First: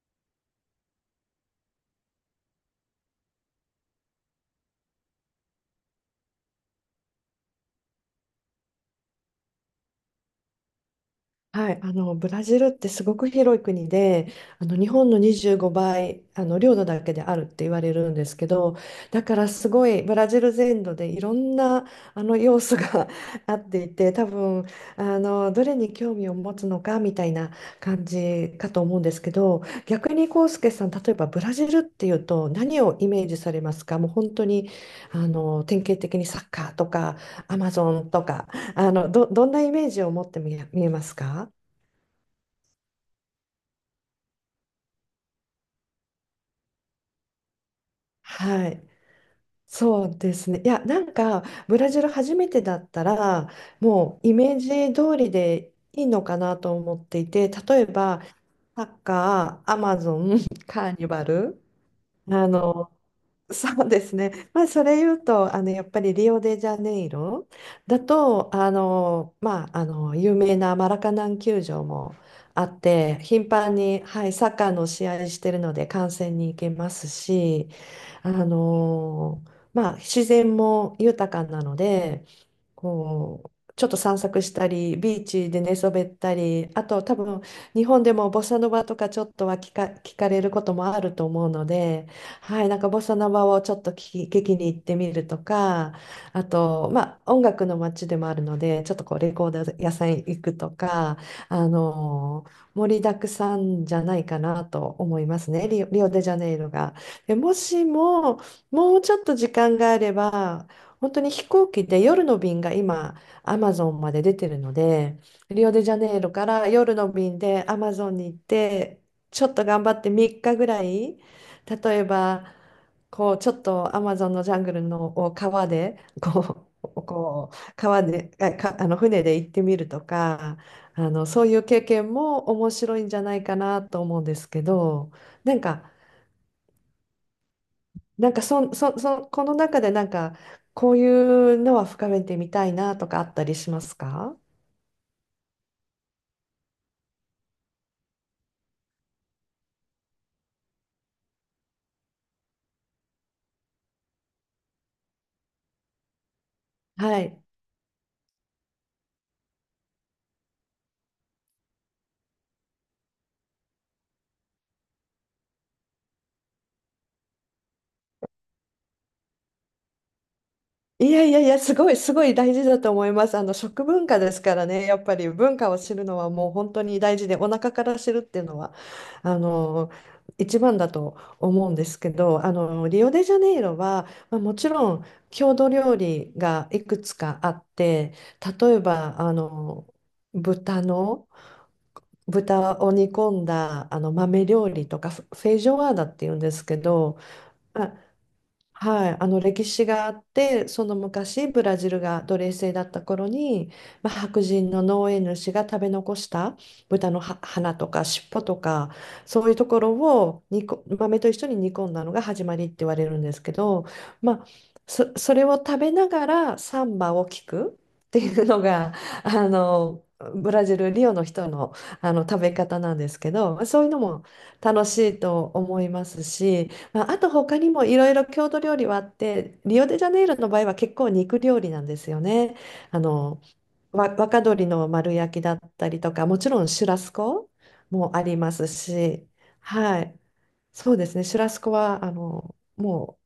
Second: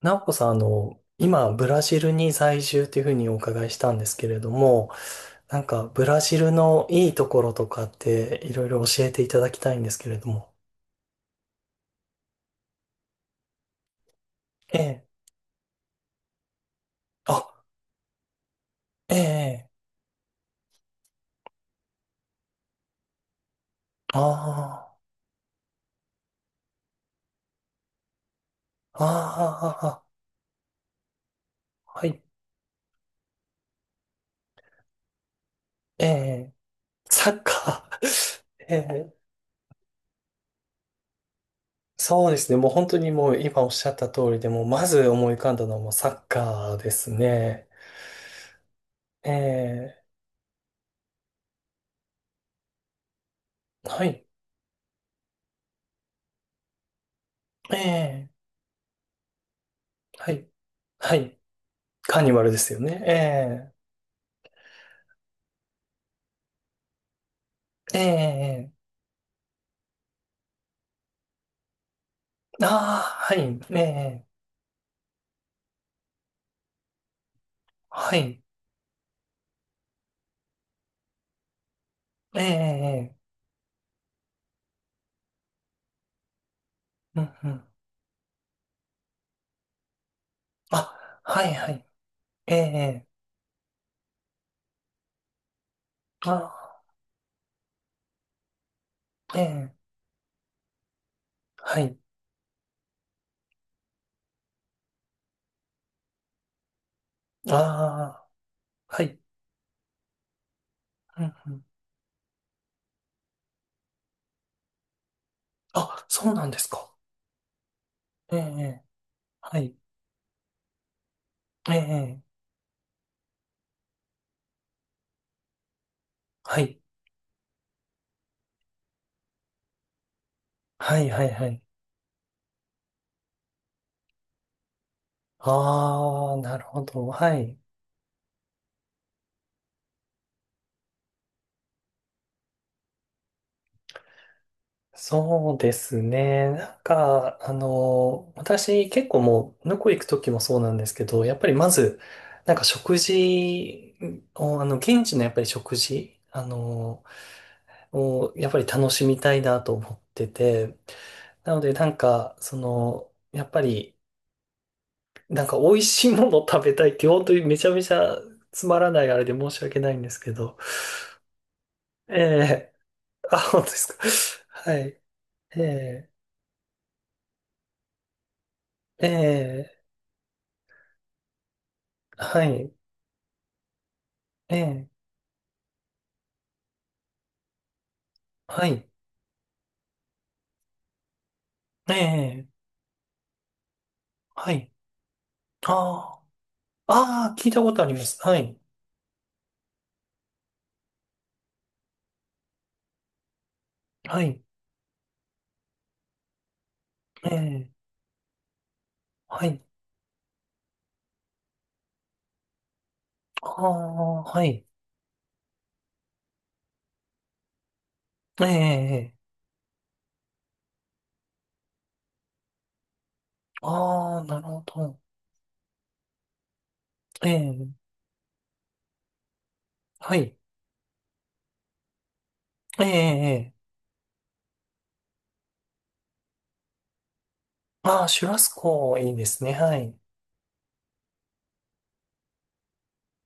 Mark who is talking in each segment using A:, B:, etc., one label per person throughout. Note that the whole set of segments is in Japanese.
A: なおこさん、今、ブラジルに在住というふうにお伺いしたんですけれども、ブラジルのいいところとかって、いろいろ教えていただきたいんですけれども。
B: はい、ブラジルってすごく広い国で
A: え
B: 日
A: え、
B: 本の25倍領土だけであ
A: あ、
B: るって言われるんですけど、
A: え
B: だからす
A: え、
B: ごいブラジル全土でいろんな要素が あっていて、多分
A: あ
B: どれに興味を持つのかみたいな感じかと思うん
A: あ、
B: ですけど、
A: あ
B: 逆にコウスケさん、例えばブラジルっ
A: あ、
B: て
A: は
B: いう
A: い、
B: と何をイメージされますか？もう本当に典型
A: え
B: 的にサッ
A: え、
B: カーとか
A: サッカ
B: アマゾンと
A: ー。
B: か
A: ええ、
B: どんなイメージを持って見えますか？
A: そうですね。もう本当にもう今おっしゃった通りで、もうまず思い浮かんだのはもうサッカーですね。
B: はい。
A: ええ、
B: そうですね。ブラジル初めてだったら、
A: は
B: も
A: い、
B: うイメージ通りでいいのかなと思っていて、
A: え
B: 例えば、
A: え、
B: サッカー、アマゾ
A: は
B: ン、
A: い、
B: カーニ
A: は
B: バ
A: い。
B: ル、
A: カーニバ
B: あ
A: ルですよ
B: の、そ
A: ね。
B: うですね。まあ、それ言うと、やっぱりリオデジャネイロ
A: え
B: だ
A: え、え
B: と、
A: え、え
B: 有名なマラカナン球場もあ
A: え、あ
B: っ
A: あ、
B: て、
A: は
B: 頻
A: い、
B: 繁
A: え
B: に、は
A: え、
B: い、サッカーの試合してるので観戦に行けますし、
A: はい、
B: まあ、自然も豊かなので、
A: ええ、ええ、
B: こう、ちょっと散策したり、ビーチで寝そべったり、あと多
A: うん、
B: 分
A: うん。
B: 日本でもボサノバとかちょっとは聞かれることもある
A: あ、
B: と
A: は
B: 思う
A: い、
B: の
A: はい、
B: で、
A: え
B: はい、なんかボ
A: え、
B: サノバをちょっと聞きに行ってみるとか、あ
A: あ
B: と、まあ、音楽の街でもあるので、ちょっとこうレコー
A: あ、え
B: ド
A: え、
B: 屋さん行くとか、
A: はい、
B: 盛りだくさんじゃないかなと思いますね、リオデジャネイロが。で、もし
A: ああ、
B: も、もう
A: は
B: ち
A: い、
B: ょっと時間があれば、本当
A: う
B: に
A: ん、
B: 飛
A: うん。
B: 行機で夜の便が今、アマゾンまで出てるので、リオデジャ
A: あ、
B: ネイ
A: そ
B: ロ
A: うな
B: か
A: んで
B: ら
A: すか。
B: 夜の便でアマゾンに行
A: え
B: っ
A: え、
B: て、ちょっ
A: は
B: と
A: い、
B: 頑張って3日ぐらい、例え
A: ええ、
B: ば、こう、ちょっとアマゾンのジャングルのを川で、
A: は
B: こ
A: い、
B: う、こう川で、あ、か、あの船で行ってみるとか、
A: はい、はい、
B: そ
A: は
B: うい
A: い。
B: う経験も面白いんじゃないかなと思うんですけど、なんか、
A: ああ、なるほど、はい。
B: そこの中でなんか、こういうのは深めてみたいなとかあったりしますか？
A: そうですね。私結構もう、向こう行く時もそうなんですけど、やっぱりまず、なんか食事を、現地のやっぱり食事、
B: はい。
A: をやっぱり楽しみたいなと思ってて、なのでなんか、その、やっぱり、なんか美味しいものを食べたいって、本当にめちゃめちゃつまらないあれで申し訳ないんですけど、
B: いやいやいや、す
A: え
B: ごい大事
A: え、
B: だと思います。
A: あ、
B: あの、
A: 本当で
B: 食
A: すか。
B: 文 化ですから
A: は
B: ね、や
A: い。
B: っぱり文
A: え
B: 化を知る
A: え、
B: のはもう本当に大事で、お腹から知るっていうのは、あ
A: ええ、
B: の、一番だと思うんですけ
A: は
B: ど、あ
A: い。
B: の、リオデジャネイロは、まあ、も
A: え
B: ち
A: え、
B: ろん郷土料理がいくつかあって、
A: は
B: 例え
A: い。
B: ば、豚の、
A: ええ、
B: 豚を煮込んだあの豆
A: は
B: 料
A: い。
B: 理とかフェイジ
A: あ
B: ョアーダっていうんですけど、
A: あ、ああ、聞いたこと
B: ま
A: あり
B: あ、
A: ます。はい。
B: はい、あの歴史があって、その昔ブラジルが奴隷制だった頃に、まあ、
A: はい。
B: 白人の農園主が食べ残した豚の
A: え
B: は
A: え、
B: 鼻とか尻尾とかそ
A: は
B: ういう
A: い。
B: ところを豆と一緒に煮込んだのが始まりって言われるんです
A: あ
B: けど、
A: あ、
B: ま
A: は
B: あ、
A: い。
B: それを食べながらサンバを聞くってい
A: え
B: うのが
A: え、
B: あのブラジルリオの人の、あの食べ方なんですけど、まあそういうの
A: あ
B: も
A: あ、なるほ
B: 楽し
A: ど。
B: いと思いますし。まあ、あ
A: え
B: と他
A: え、
B: にもいろいろ郷土料理はあって、リオデジャ
A: は
B: ネイロ
A: い。
B: の場合は結構肉料理なんですよね。
A: え
B: あの、
A: え、
B: 若鶏の丸焼きだったりとか、もちろんシュラスコ
A: ああ、
B: もあ
A: シュ
B: り
A: ラス
B: ます
A: コいいで
B: し、
A: すね。はい。
B: はい。そうですね、シュラスコは、あの、も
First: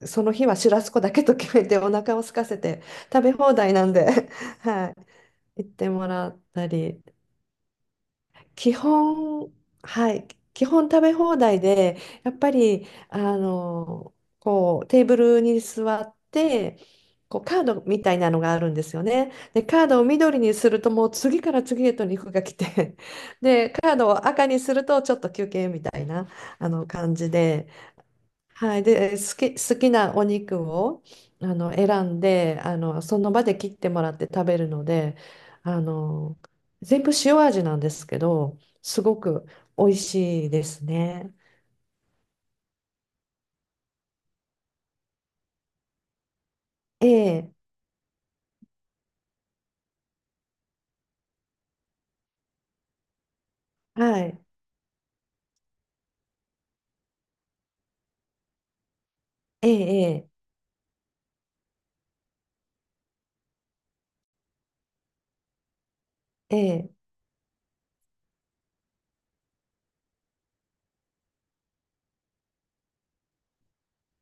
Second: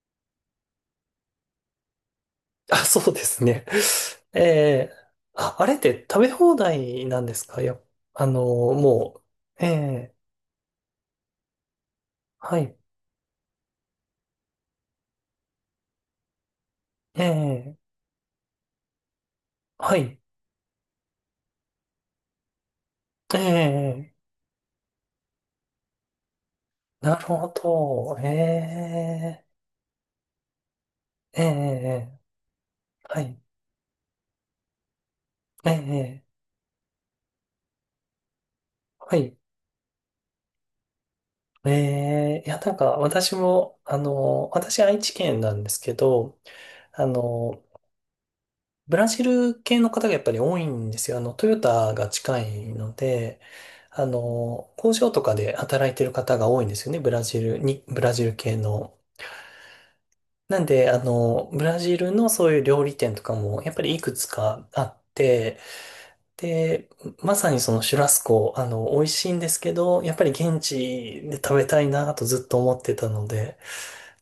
B: うその日はシュラスコだけと決めてお腹を空かせて
A: あ、そうで
B: 食べ
A: す
B: 放
A: ね。
B: 題なんで、
A: え
B: は
A: え、
B: い。
A: あ、あ
B: 行っ
A: れっ
B: て
A: て
B: も
A: 食
B: ら
A: べ
B: っ
A: 放
B: たり。
A: 題なんですか？や
B: 基
A: も
B: 本、
A: う。え
B: は
A: え、
B: い、基本食べ放題で、やっぱ
A: はい。
B: り、あの、こう、テーブルに座って、
A: え
B: こう、カー
A: え、
B: ドみたいなのがあるんですよね。で、カー
A: は
B: ドを
A: い。
B: 緑にすると、もう次から次へと肉が来て、
A: え
B: で、カード
A: え、
B: を赤にすると、ちょっと休憩みたいな、あの、感
A: なる
B: じ
A: ほ
B: で、
A: ど。え
B: はい、で、
A: え、
B: 好きなお肉を
A: え
B: あの選
A: え、
B: んで、あの、そ
A: は
B: の
A: い。
B: 場で切ってもらって食べるので、
A: え
B: あ
A: え、
B: の全部塩味なんですけど、すご
A: はい。
B: く美味しいですね。
A: ええ、いや、私も、私、愛知県なんですけど、あ
B: ええ、
A: の、ブラジル系の方がやっぱり多いんですよ。トヨタが近いので、
B: はい、
A: 工場とかで働いてる方が多いんですよね、ブラジルに、ブラジル系の。
B: ええ、
A: なんで、ブラジルのそういう料理店とかも、やっぱりいくつかあって、
B: え
A: で、
B: え、
A: まさにそのシュラスコ、美味しいんですけど、やっぱり現地で食べたいなとずっと思ってたので、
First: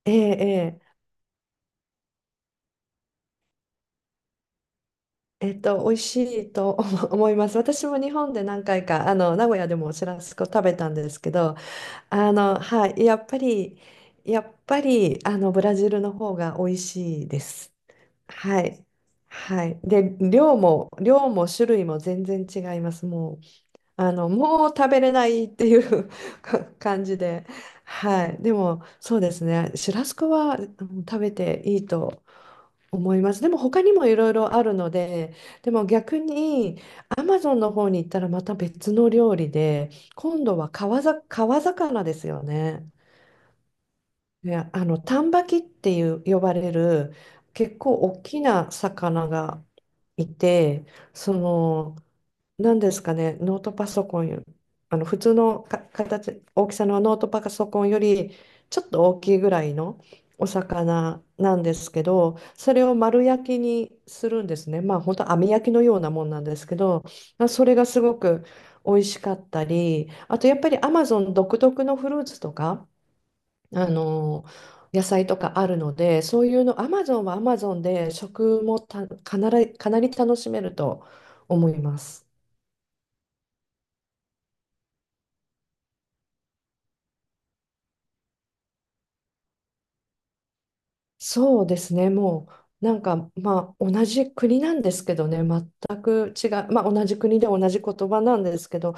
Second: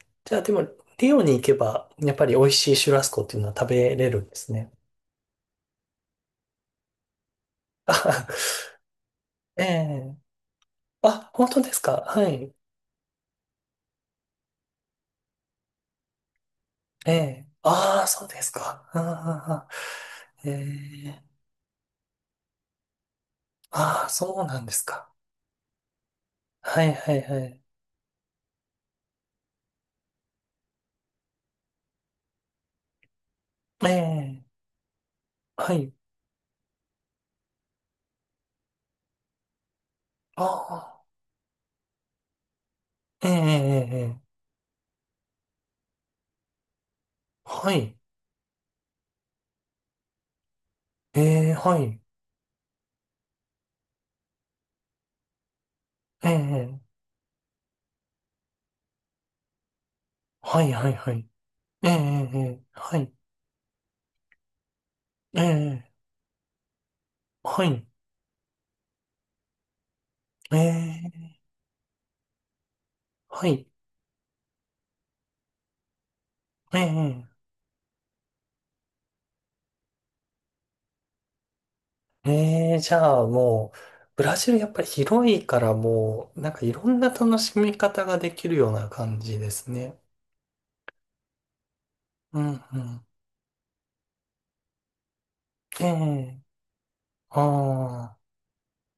B: ええ、
A: じゃあ
B: え
A: でも、
B: え、
A: リオに行けば、やっぱり美味しいシュラスコっていうのは食べれるんですね。
B: えっと、美味しいと 思います。私
A: あ、
B: も日本で何回か、あの名 古
A: え
B: 屋でもシュ
A: え、
B: ラスコ食べたんです
A: あ、
B: け
A: 本
B: ど、
A: 当ですか？は
B: あ
A: い。
B: の、はい、やっぱりあのブラジルの方が美味
A: え
B: しいで
A: え、
B: す。
A: ああ、そうです
B: はい。
A: か。あ
B: は
A: あ、
B: い。で、
A: ええ、
B: 量も種類も全然違います。もう、
A: ああ、
B: あの、
A: そうなん
B: も
A: で
B: う
A: す
B: 食べ
A: か。
B: れないっていう か
A: はい、
B: 感
A: は
B: じ
A: い、は
B: で。
A: い。
B: はい。でも、そうですね。シュラスコはうん食べていいと思います。でも、他
A: え
B: にもいろいろ
A: え、
B: あるので、で
A: は
B: も
A: い。
B: 逆に、アマゾンの方に行ったらまた別の料理で、
A: あ
B: 今度は
A: あ、
B: 川魚ですよね。
A: ええ、ええ、ええ、
B: ね、あの、丹波木っていう呼ばれる
A: は
B: 結構
A: い。
B: 大きな魚がいて、そ
A: ええ、は
B: の、
A: い。
B: 何ですかね、ノートパソコンよ、あの普通のか
A: え
B: 形、大きさ
A: え、
B: のノートパソコンよりちょっと大きいぐらいのお
A: はい、はい、は
B: 魚
A: い。
B: なんで
A: え
B: す
A: え、え
B: け
A: え、
B: ど、
A: ええ、
B: それを
A: はい、
B: 丸焼きにするんですね。まあ本当
A: え
B: 網焼きの
A: え、
B: ようなもんなんですけど、まあそ
A: は
B: れが
A: い、
B: すごく美味しかったり、あとや
A: え
B: っぱりアマゾ
A: え、
B: ン独特のフルーツとか、
A: はい、
B: あの野菜とかあるので、そういう
A: え
B: の、アマゾン
A: え、
B: はアマゾンで食もたかなり、かなり楽しめると思います。
A: ええ、じゃあもう、ブラジルやっぱり広いからもう、なんかいろんな楽しみ方ができるような感じですね。
B: そうですね、
A: うん、
B: も
A: う
B: うなん
A: ん、
B: かまあ同じ国なんですけどね、
A: え
B: 全く違う、まあ同じ
A: え、あ
B: 国で同じ言
A: あ、
B: 葉なんですけど、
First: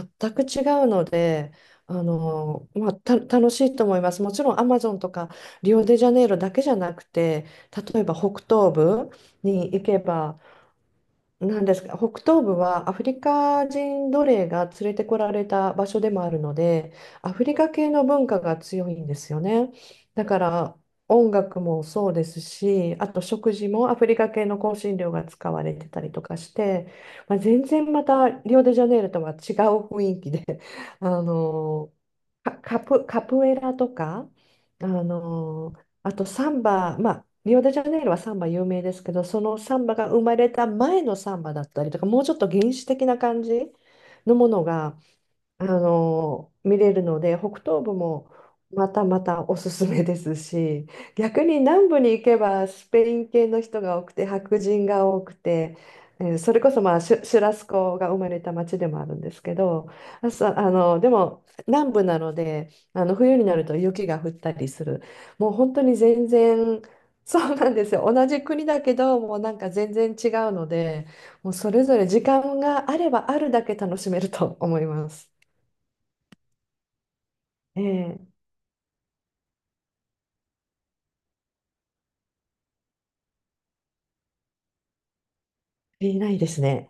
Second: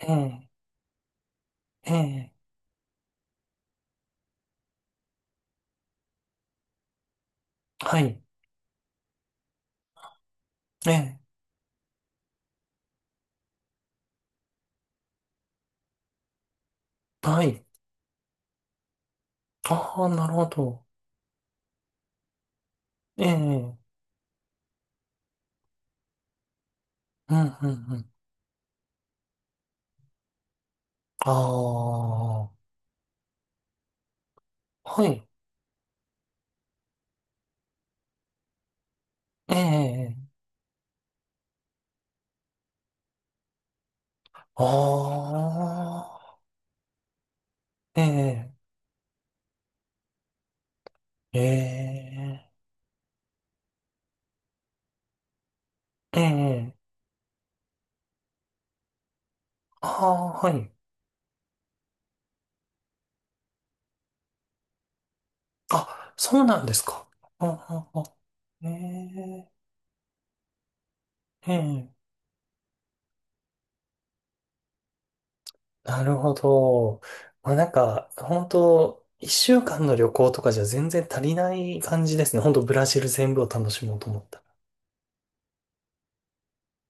A: え
B: 全く
A: え、
B: 違うので、あ
A: ええ、
B: のまあ、楽しいと思います。もちろんアマゾンとかリオデジャネイロだけじゃなくて、
A: は
B: 例えば
A: い、
B: 北東部に行けば、
A: ええ、
B: なんですが、北東部はアフリカ人奴隷が連れてこられた場所でもあるので、ア
A: は
B: フリ
A: い、
B: カ系の文化が強いんですよね。
A: ああ、
B: だ
A: なる
B: か
A: ほ
B: ら
A: ど、
B: 音楽もそうですし、あと
A: ええ、
B: 食
A: う
B: 事
A: ん、
B: もアフリカ系の香辛料が使われてたりとかして、
A: う
B: まあ、
A: ん、
B: 全
A: う
B: 然ま
A: ん、
B: たリオデジャネイロとは違う雰囲気で、あ
A: あ
B: の
A: あ、
B: カプエラとか、あ
A: はい、
B: のあとサンバ、まあ、リオデジャネイロはサンバ有名ですけど、そ
A: え
B: のサンバが生
A: え、
B: まれた前のサンバだったりとか、もうちょっと原始的な感じのものが、
A: あ
B: あ
A: あ、
B: の見れるので北東部
A: え
B: も
A: え、
B: またまたおすすめですし、
A: え
B: 逆に南部に行け
A: え、
B: ばスペイン系の人が多くて白人が多くて、
A: え
B: えーそれこ
A: え、
B: そ、まあ、シュラスコが生まれた町でもあるんですけ
A: あ
B: ど、
A: あ、は
B: あ
A: い。
B: のでも南部なのであの冬になると雪が降ったりする、もう本当に
A: あ、
B: 全
A: そうなんで
B: 然
A: すか。
B: そ
A: あ
B: うなんです
A: あ、
B: よ、
A: あ、
B: 同じ国
A: え
B: だけどもう
A: え、
B: なんか全然違うので、も
A: え
B: うそれ
A: え、
B: ぞれ時間があればあるだけ楽しめると思います。
A: なるほど。まあ、
B: ええ、足
A: 本当一週間の旅行とかじゃ全然足りない感じですね。本当ブラジル全部を楽しもうと思ったら。
B: りないですね。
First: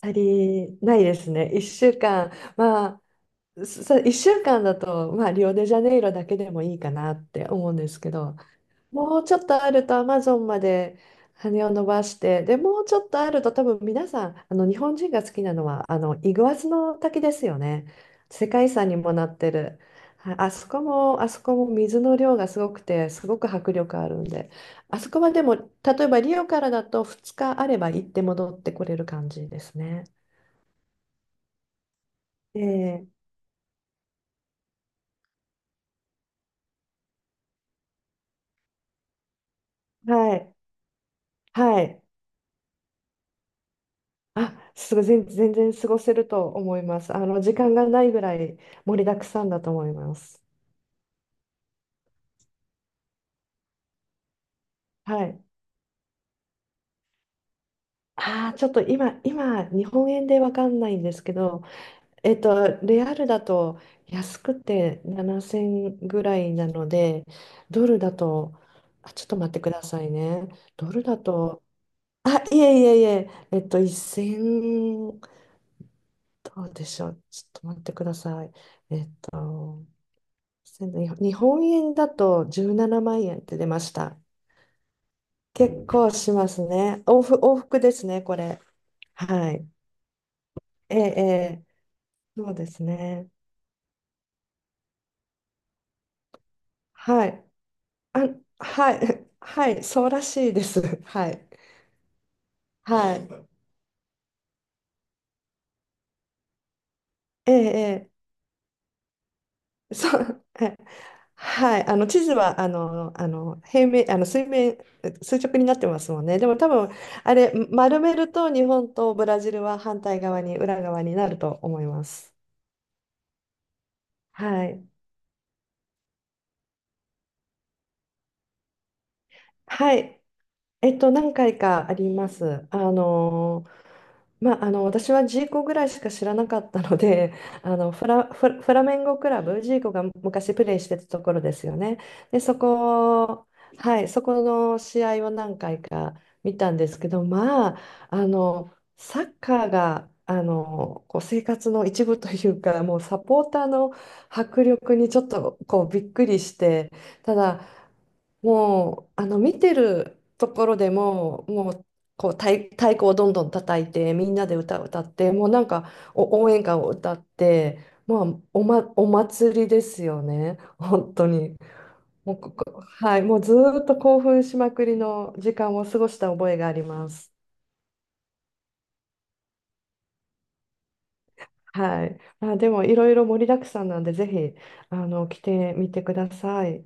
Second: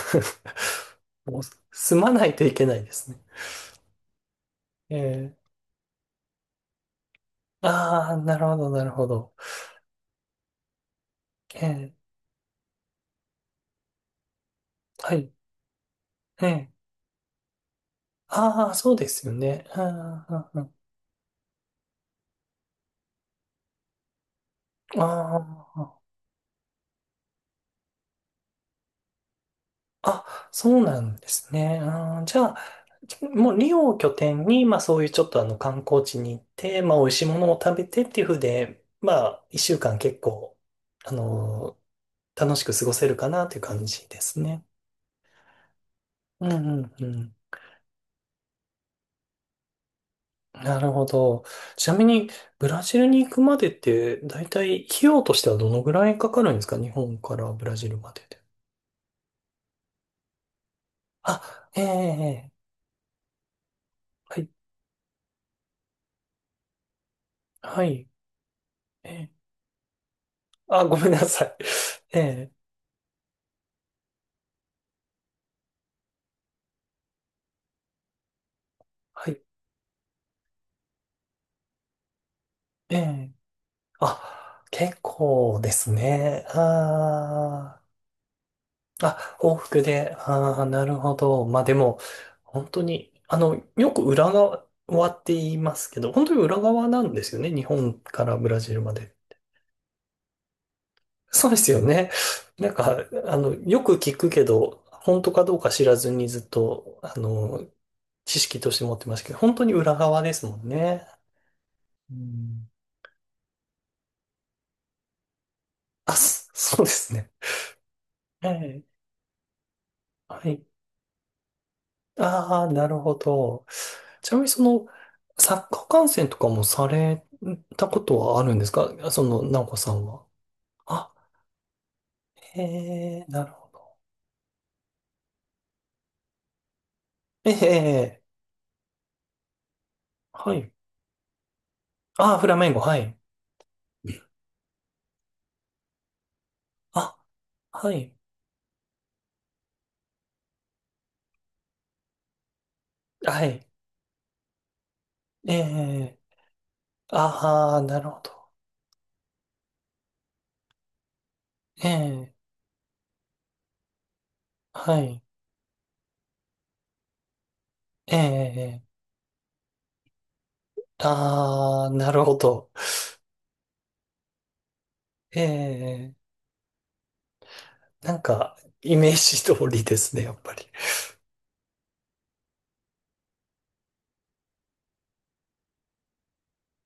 B: 足りないで す
A: もう、
B: ね。1週
A: 住まな
B: 間、
A: いといけない
B: ま
A: ですね。
B: 1週間だ
A: え
B: と、まあ、
A: え、
B: リオデジャネイロだけでもいいかなって思うんです
A: あ
B: け
A: あ、
B: ど、
A: なるほど、なるほ
B: もう
A: ど。
B: ちょっとあるとアマゾンまで羽
A: え
B: を伸
A: え、
B: ばして、で、もうちょっとあると多分皆さん、あの日本人
A: は
B: が好
A: い、
B: きなのはあのイ
A: え
B: グアス
A: え、
B: の滝ですよね。世界遺
A: ああ、
B: 産
A: そう
B: に
A: で
B: もな
A: すよ
B: って
A: ね。
B: る。
A: あ
B: はい、
A: あ、あ
B: あそこも水の量がすごくて、すごく迫力あるんで、あそこはでも、例
A: あ、あ、あ
B: えばリオからだと2日あれば行って戻ってこれる感じですね。
A: あ、そうなんですね。あー、じゃあ、
B: ええ
A: もうリオを拠点に、まあそういうちょっとあの観光地に行って、まあ美味しいものを食べてっていう風で、まあ一週間結
B: はい、
A: 構、あのー
B: はい。
A: 楽しく過ごせるかなという感じですね。
B: あ、すごい、全然過ごせる
A: う
B: と
A: ん、
B: 思
A: う
B: い
A: ん、
B: ま
A: う
B: す。あ
A: ん。
B: の、時間がないぐらい盛りだくさんだと思います。
A: なるほど。ちなみに、ブラジルに行くまでって、だいたい費用
B: は
A: とし
B: い。
A: てはどのぐらいかかるんですか？日本からブラジルまでで。
B: ああ、ちょっと今、日本円でわかんないんですけど、
A: あ、ええ、
B: えっ
A: ええ、
B: と、レアルだと安
A: はい、
B: くて7000ぐらいなので、ドル
A: は
B: だと、
A: い、
B: あ、
A: え
B: ちょっ
A: え、
B: と待ってくださいね。
A: あ、
B: ド
A: ご
B: ル
A: めん
B: だ
A: なさい。
B: と、
A: え
B: あ、
A: え、
B: いえいえいえ、えっと、1000、どうでしょう。ちょっと待ってください。
A: はい、
B: せん日本円だと17
A: え
B: 万
A: え。
B: 円って出ました。
A: あ、結構で
B: 結
A: す
B: 構し
A: ね。
B: ますね。往復
A: あ
B: ですね、これ。
A: ー、あ、
B: は
A: 往
B: い。
A: 復で、ああ、な
B: え
A: る
B: え、
A: ほ
B: え
A: ど。まあ
B: え
A: でも、
B: そうで
A: 本当
B: す
A: に、
B: ね。
A: よく裏側って言いますけど、本当に裏側なんで
B: は
A: すよ
B: い。
A: ね。日本
B: あ、
A: からブラジル
B: は
A: まで。
B: い。はい。そうらしいです。は
A: そ
B: い。
A: うですよね。
B: はい。
A: よく聞くけど、本当かどうか知らずにずっと、
B: ええ、え
A: 知識として持ってましたけど、本当に
B: え
A: 裏
B: そ
A: 側で
B: う。
A: すも
B: え
A: ん
B: え
A: ね。
B: はい。あの、
A: う
B: 地図は、
A: ん、
B: 平面、あの、水面、垂直になってます
A: あ、
B: もんね。で
A: そ
B: も多
A: そう
B: 分、
A: ですね。
B: あれ、丸める
A: え
B: と日本
A: え。
B: とブラジルは反対側
A: は
B: に、
A: い。
B: 裏側になると思います。
A: ああ、なるほど。ちなみにそ
B: はい。
A: の、サッカー観戦とかもされたことはあるんですか？その、直子さ
B: は
A: ん
B: い。
A: は。
B: えっと、
A: あ、
B: 何回かありま
A: へ
B: す。あ
A: え、なる
B: の、
A: ほど。
B: まあ、あの私はジーコぐらいしか知らなかったので、
A: え
B: あの
A: え、
B: フラメンゴクラブ、ジーコが
A: は
B: 昔プ
A: い。
B: レーしてたところですよね。
A: ああ、
B: で
A: フラ
B: そ
A: メンゴ、はい。
B: こ、はい、そこの試合を何回か見たんですけ
A: あ、
B: ど、まあ
A: はい。
B: あのサッカーがあのこう生活の一部というか、もうサポー
A: は
B: ター
A: い。
B: の迫力にちょっ
A: え
B: とこうびっ
A: え、
B: くりして、ただ
A: ああ、なるほど。
B: もうあの見てるところでも、もう
A: え
B: こう
A: え、
B: 太鼓をどんどん叩いてみんなで歌を
A: は
B: 歌っ
A: い。
B: て、もうなんかお応援歌を歌って、
A: え
B: もうお、ま、
A: え、
B: お祭りですよね、本当に。
A: ああ、なる
B: も
A: ほ
B: うこ
A: ど。
B: こ、はい、もうずーっと興奮しまくりの
A: え
B: 時間を過ご
A: え、
B: した覚えがあります。
A: なんか、イメージ通りですね、やっぱり。
B: はい、まあ、でもいろいろ盛りだくさんなんで、ぜひあの来てみてください。